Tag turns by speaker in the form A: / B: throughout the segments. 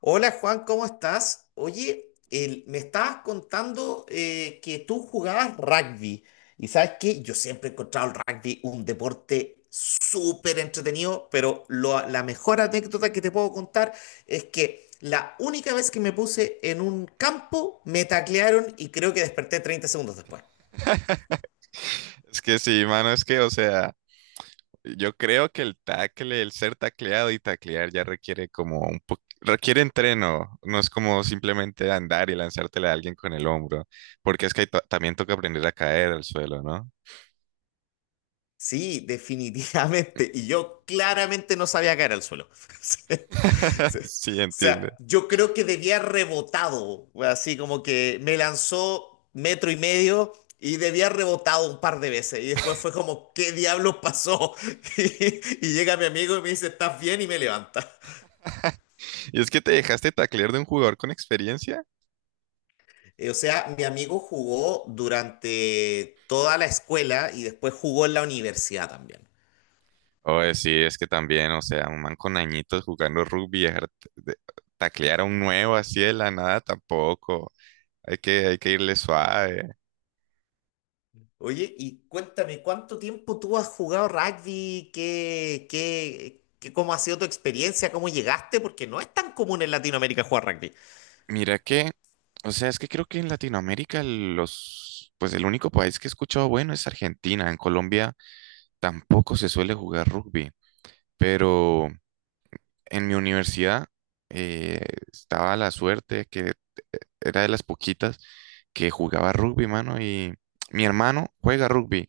A: Hola Juan, ¿cómo estás? Oye, me estabas contando que tú jugabas rugby y sabes que yo siempre he encontrado el rugby un deporte súper entretenido, pero la mejor anécdota que te puedo contar es que la única vez que me puse en un campo me taclearon y creo que desperté 30 segundos después.
B: Es que sí, mano, es que, o sea, yo creo que el tackle, el ser tacleado y taclear ya requiere como un poco, requiere entreno, no es como simplemente andar y lanzártela a alguien con el hombro, porque es que también toca aprender a caer al suelo, ¿no?
A: Sí, definitivamente. Y yo claramente no sabía caer al suelo. Sí, sí.
B: Sí,
A: O
B: entiende.
A: sea, yo creo que debía haber rebotado, así como que me lanzó metro y medio y debía haber rebotado un par de veces. Y después fue como, ¿qué diablos pasó? Y llega mi amigo y me dice, ¿estás bien? Y me levanta.
B: ¿Y es que te dejaste taclear de un jugador con experiencia?
A: O sea, mi amigo jugó durante toda la escuela y después jugó en la universidad también.
B: Oye, sí, es que también, o sea, un man con añitos jugando rugby, dejar taclear a un nuevo así de la nada tampoco. Hay que irle suave.
A: Oye, y cuéntame, ¿cuánto tiempo tú has jugado rugby? ¿ cómo ha sido tu experiencia? ¿Cómo llegaste? Porque no es tan común en Latinoamérica jugar rugby.
B: Mira que, o sea, es que creo que en Latinoamérica los, pues el único país que he escuchado bueno es Argentina. En Colombia tampoco se suele jugar rugby, pero en mi universidad eh, estaba la suerte que era de las poquitas que jugaba rugby, mano, y mi hermano juega rugby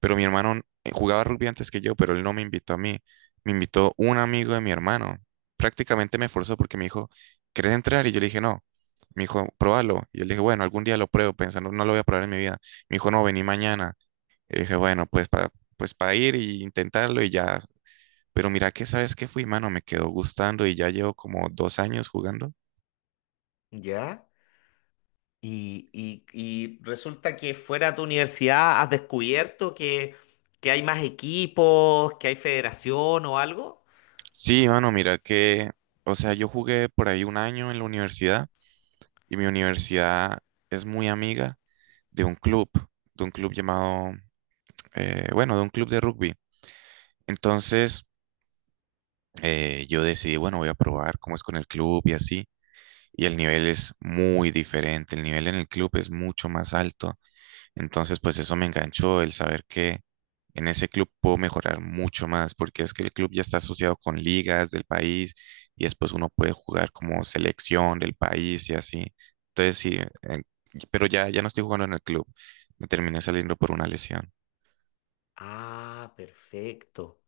B: pero mi hermano jugaba rugby antes que yo, pero él no me invitó a mí. Me invitó un amigo de mi hermano. Prácticamente me forzó porque me dijo, ¿querés entrar? Y yo le dije, no. Me dijo, pruébalo. Y yo le dije, bueno, algún día lo pruebo, pensando, no lo voy a probar en mi vida. Me dijo, no, vení mañana. Y dije, bueno, pues para ir y intentarlo y ya. Pero mira que sabes que fui, mano, me quedó gustando y ya llevo como 2 años jugando.
A: ¿Ya? Y resulta que fuera de tu universidad has descubierto que hay más equipos, que hay federación o algo.
B: Sí, mano, mira que, o sea, yo jugué por ahí un año en la universidad y mi universidad es muy amiga de un club, de un club llamado, bueno, de un club de rugby. Entonces, yo decidí, bueno, voy a probar cómo es con el club y así. Y el nivel es muy diferente, el nivel en el club es mucho más alto. Entonces, pues eso me enganchó, el saber que en ese club puedo mejorar mucho más, porque es que el club ya está asociado con ligas del país y después uno puede jugar como selección del país y así. Entonces, sí, pero ya, ya no estoy jugando en el club, me terminé saliendo por una lesión.
A: Ah, perfecto.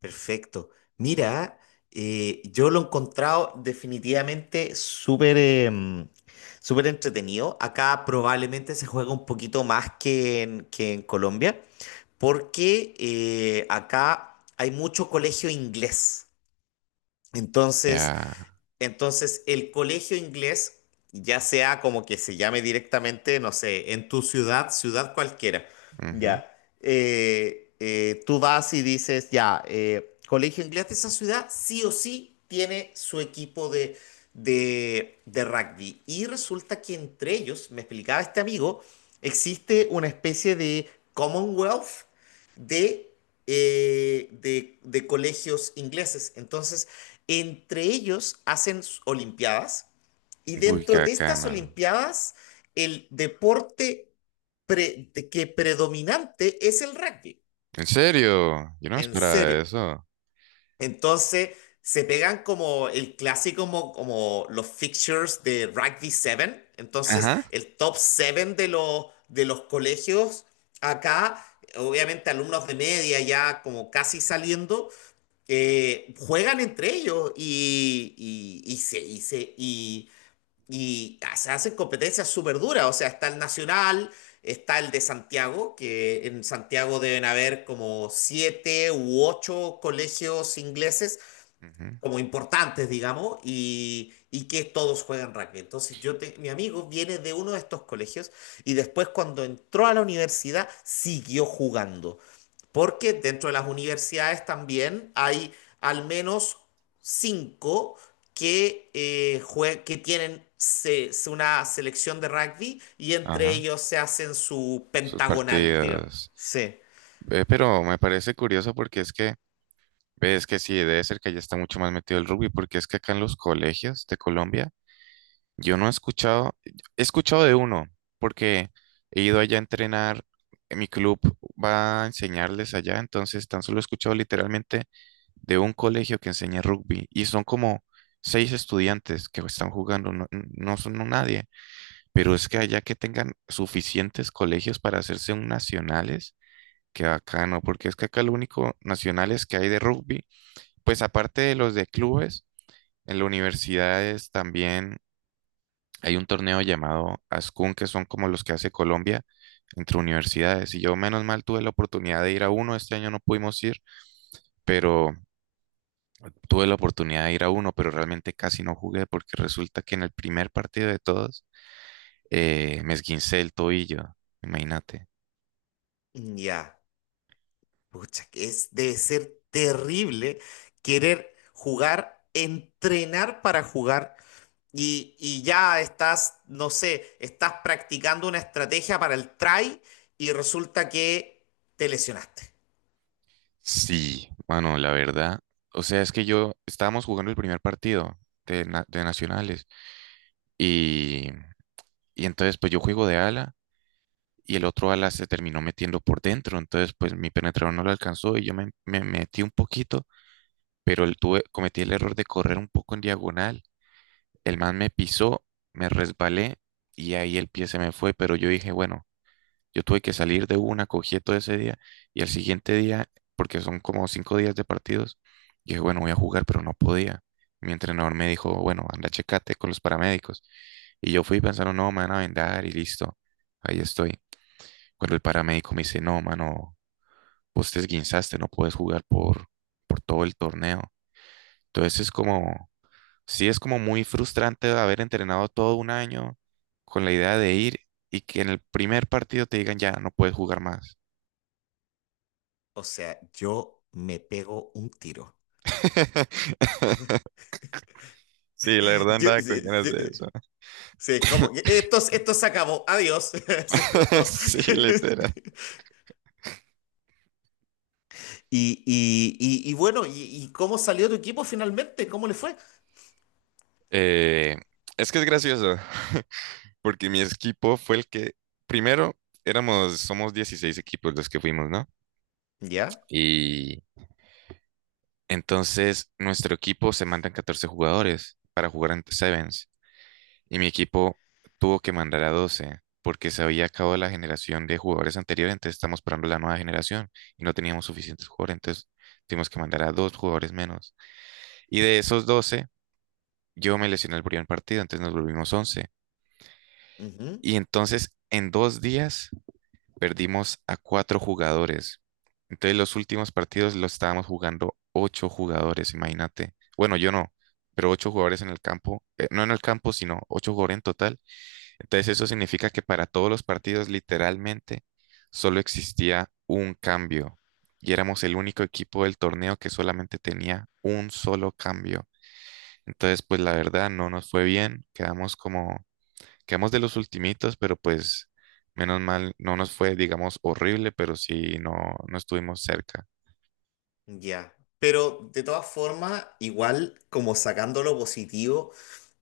A: Perfecto. Mira, yo lo he encontrado definitivamente súper entretenido. Acá probablemente se juega un poquito más que en Colombia, porque acá hay mucho colegio inglés. Entonces,
B: Ya.
A: entonces, el colegio inglés, ya sea como que se llame directamente, no sé, en tu ciudad cualquiera,
B: Ujú.
A: ya, tú vas y dices, ya, colegio inglés de esa ciudad sí o sí tiene su equipo de rugby. Y resulta que entre ellos, me explicaba este amigo, existe una especie de Commonwealth de, de colegios ingleses. Entonces, entre ellos hacen olimpiadas y
B: Uy, qué
A: dentro de estas
B: bacana.
A: olimpiadas el deporte pre- que predominante es el rugby,
B: ¿En serio? Yo no me
A: en
B: esperaba
A: serio.
B: eso.
A: Entonces se pegan como el clásico, como los fixtures de Rugby 7, entonces
B: Ajá.
A: el top 7 de los colegios acá, obviamente alumnos de media ya como casi saliendo juegan entre ellos y se, y, se- y se hacen competencias súper duras. O sea, está el Nacional, está el de Santiago, que en Santiago deben haber como siete u ocho colegios ingleses
B: Ujú.
A: como importantes, digamos, y que todos juegan rugby. Entonces, mi amigo viene de uno de estos colegios y después cuando entró a la universidad siguió jugando, porque dentro de las universidades también hay al menos cinco que, tienen una selección de rugby y entre
B: Ajá.
A: ellos se hacen su
B: Sus
A: pentagonal, digamos.
B: partidas.
A: Sí,
B: Ve, pero me parece curioso porque es que, ves que sí, debe ser que allá está mucho más metido el rugby, porque es que acá en los colegios de Colombia yo no he escuchado, he escuchado de uno, porque he ido allá a entrenar, mi club va a enseñarles allá, entonces tan solo he escuchado literalmente de un colegio que enseña rugby y son como seis estudiantes que están jugando, no, no son no nadie, pero es que allá que tengan suficientes colegios para hacerse un nacionales, que acá no, porque es que acá lo único nacionales que hay de rugby, pues aparte de los de clubes, en las universidades también hay un torneo llamado ASCUN, que son como los que hace Colombia entre universidades. Y yo, menos mal, tuve la oportunidad de ir a uno. Este año no pudimos ir, pero tuve la oportunidad de ir a uno, pero realmente casi no jugué porque resulta que en el primer partido de todos me esguincé el tobillo. Imagínate.
A: ya. Pucha, que es, debe ser terrible querer jugar, entrenar para jugar y ya estás, no sé, estás practicando una estrategia para el try y resulta que te lesionaste.
B: Sí, bueno, la verdad. O sea, es que yo estábamos jugando el primer partido de, de nacionales y, y entonces pues yo juego de ala y el otro ala se terminó metiendo por dentro, entonces pues mi penetrador no lo alcanzó y yo me metí un poquito, pero cometí el error de correr un poco en diagonal, el man me pisó, me resbalé y ahí el pie se me fue, pero yo dije, bueno, yo tuve que salir de una, cogí todo ese día y al siguiente día, porque son como 5 días de partidos, dije, bueno, voy a jugar, pero no podía. Mi entrenador me dijo, bueno, anda, checate con los paramédicos. Y yo fui pensando, no, me van a vendar y listo, ahí estoy. Cuando el paramédico me dice, no, mano, vos te esguinzaste, no puedes jugar por todo el torneo. Entonces es como, sí es como muy frustrante haber entrenado todo un año con la idea de ir y que en el primer partido te digan, ya, no puedes jugar más.
A: O sea, yo me pego un tiro.
B: Sí, la verdad andaba con
A: Sí,
B: ganas
A: sí,
B: de eso.
A: sí, como que esto se acabó, adiós. Así como-
B: Sí, literal.
A: Y bueno, y cómo salió tu equipo finalmente? ¿Cómo le fue?
B: Eh, es que es gracioso, porque mi equipo fue el que, primero, éramos, somos 16 equipos los que fuimos, ¿no?
A: ¿Ya?
B: Y entonces, nuestro equipo se mandan 14 jugadores para jugar en Sevens y mi equipo tuvo que mandar a 12 porque se había acabado la generación de jugadores anteriores, entonces estamos esperando la nueva generación y no teníamos suficientes jugadores, entonces tuvimos que mandar a dos jugadores menos. Y de esos 12 yo me lesioné el primer partido, entonces nos volvimos 11. Y entonces, en 2 días, perdimos a cuatro jugadores. Entonces los últimos partidos los estábamos jugando ocho jugadores, imagínate. Bueno, yo no, pero ocho jugadores en el campo, no en el campo, sino ocho jugadores en total. Entonces eso significa que para todos los partidos literalmente solo existía un cambio y éramos el único equipo del torneo que solamente tenía un solo cambio. Entonces, pues la verdad no nos fue bien, quedamos como quedamos de los ultimitos, pero pues menos mal, no nos fue, digamos, horrible, pero sí, no, no estuvimos cerca.
A: Ya, pero de todas formas, igual como sacando lo positivo,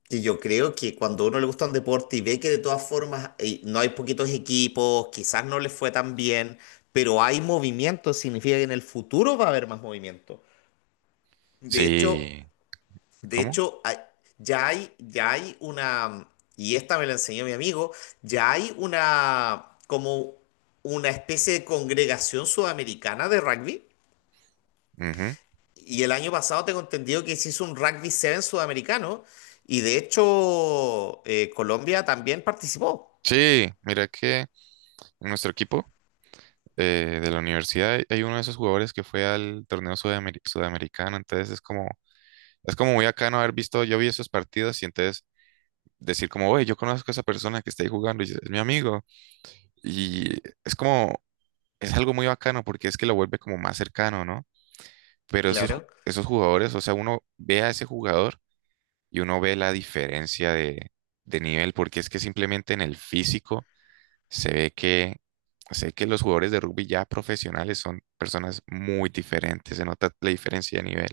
A: que yo creo que cuando a uno le gusta un deporte y ve que de todas formas no hay poquitos equipos, quizás no les fue tan bien, pero hay movimiento, significa que en el futuro va a haber más movimiento. De hecho,
B: Sí,
A: de
B: ¿cómo?
A: hecho, hay- ya hay, y esta me la enseñó mi amigo, ya hay una, como una especie de congregación sudamericana de rugby.
B: Ujú.
A: Y el año pasado tengo entendido que se hizo un Rugby 7 sudamericano y de hecho Colombia también participó.
B: Sí, mira que en nuestro equipo de la universidad hay uno de esos jugadores que fue al torneo sudamericano, entonces es como muy acá no haber visto, yo vi esos partidos y entonces decir como, oye, yo conozco a esa persona que está ahí jugando y es mi amigo. Y es como, es algo muy bacano porque es que lo vuelve como más cercano, ¿no? Pero esos, ju-
A: Claro,
B: esos jugadores, o sea, uno ve a ese jugador y uno ve la diferencia de nivel, porque es que simplemente en el físico se ve que, sé que los jugadores de rugby ya profesionales son personas muy diferentes, se nota la diferencia de nivel.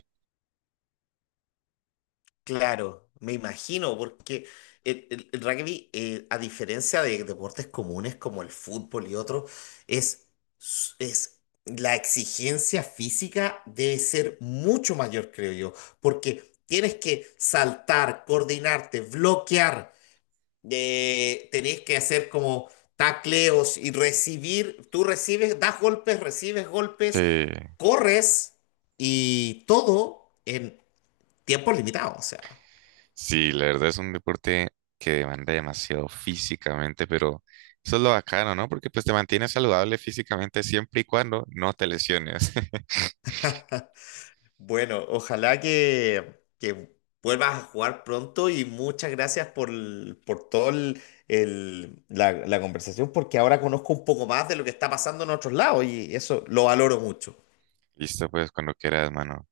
A: claro, me imagino, porque el rugby, a diferencia de deportes comunes como el fútbol y otros, es, es la exigencia física debe ser mucho mayor, creo yo, porque tienes que saltar, coordinarte, bloquear. Tenés que hacer como tacleos y recibir, tú recibes, das golpes, recibes
B: Sí,
A: golpes, corres y todo en tiempo limitado. O sea,
B: sí, la verdad es un deporte que demanda demasiado físicamente, pero eso es lo bacano, ¿no? Porque pues te mantienes saludable físicamente siempre y cuando no te lesiones.
A: bueno, ojalá que vuelvas a jugar pronto y muchas gracias por todo la conversación porque ahora conozco un poco más de lo que está pasando en otros lados y eso lo valoro mucho.
B: Listo, pues cuando quieras, mano.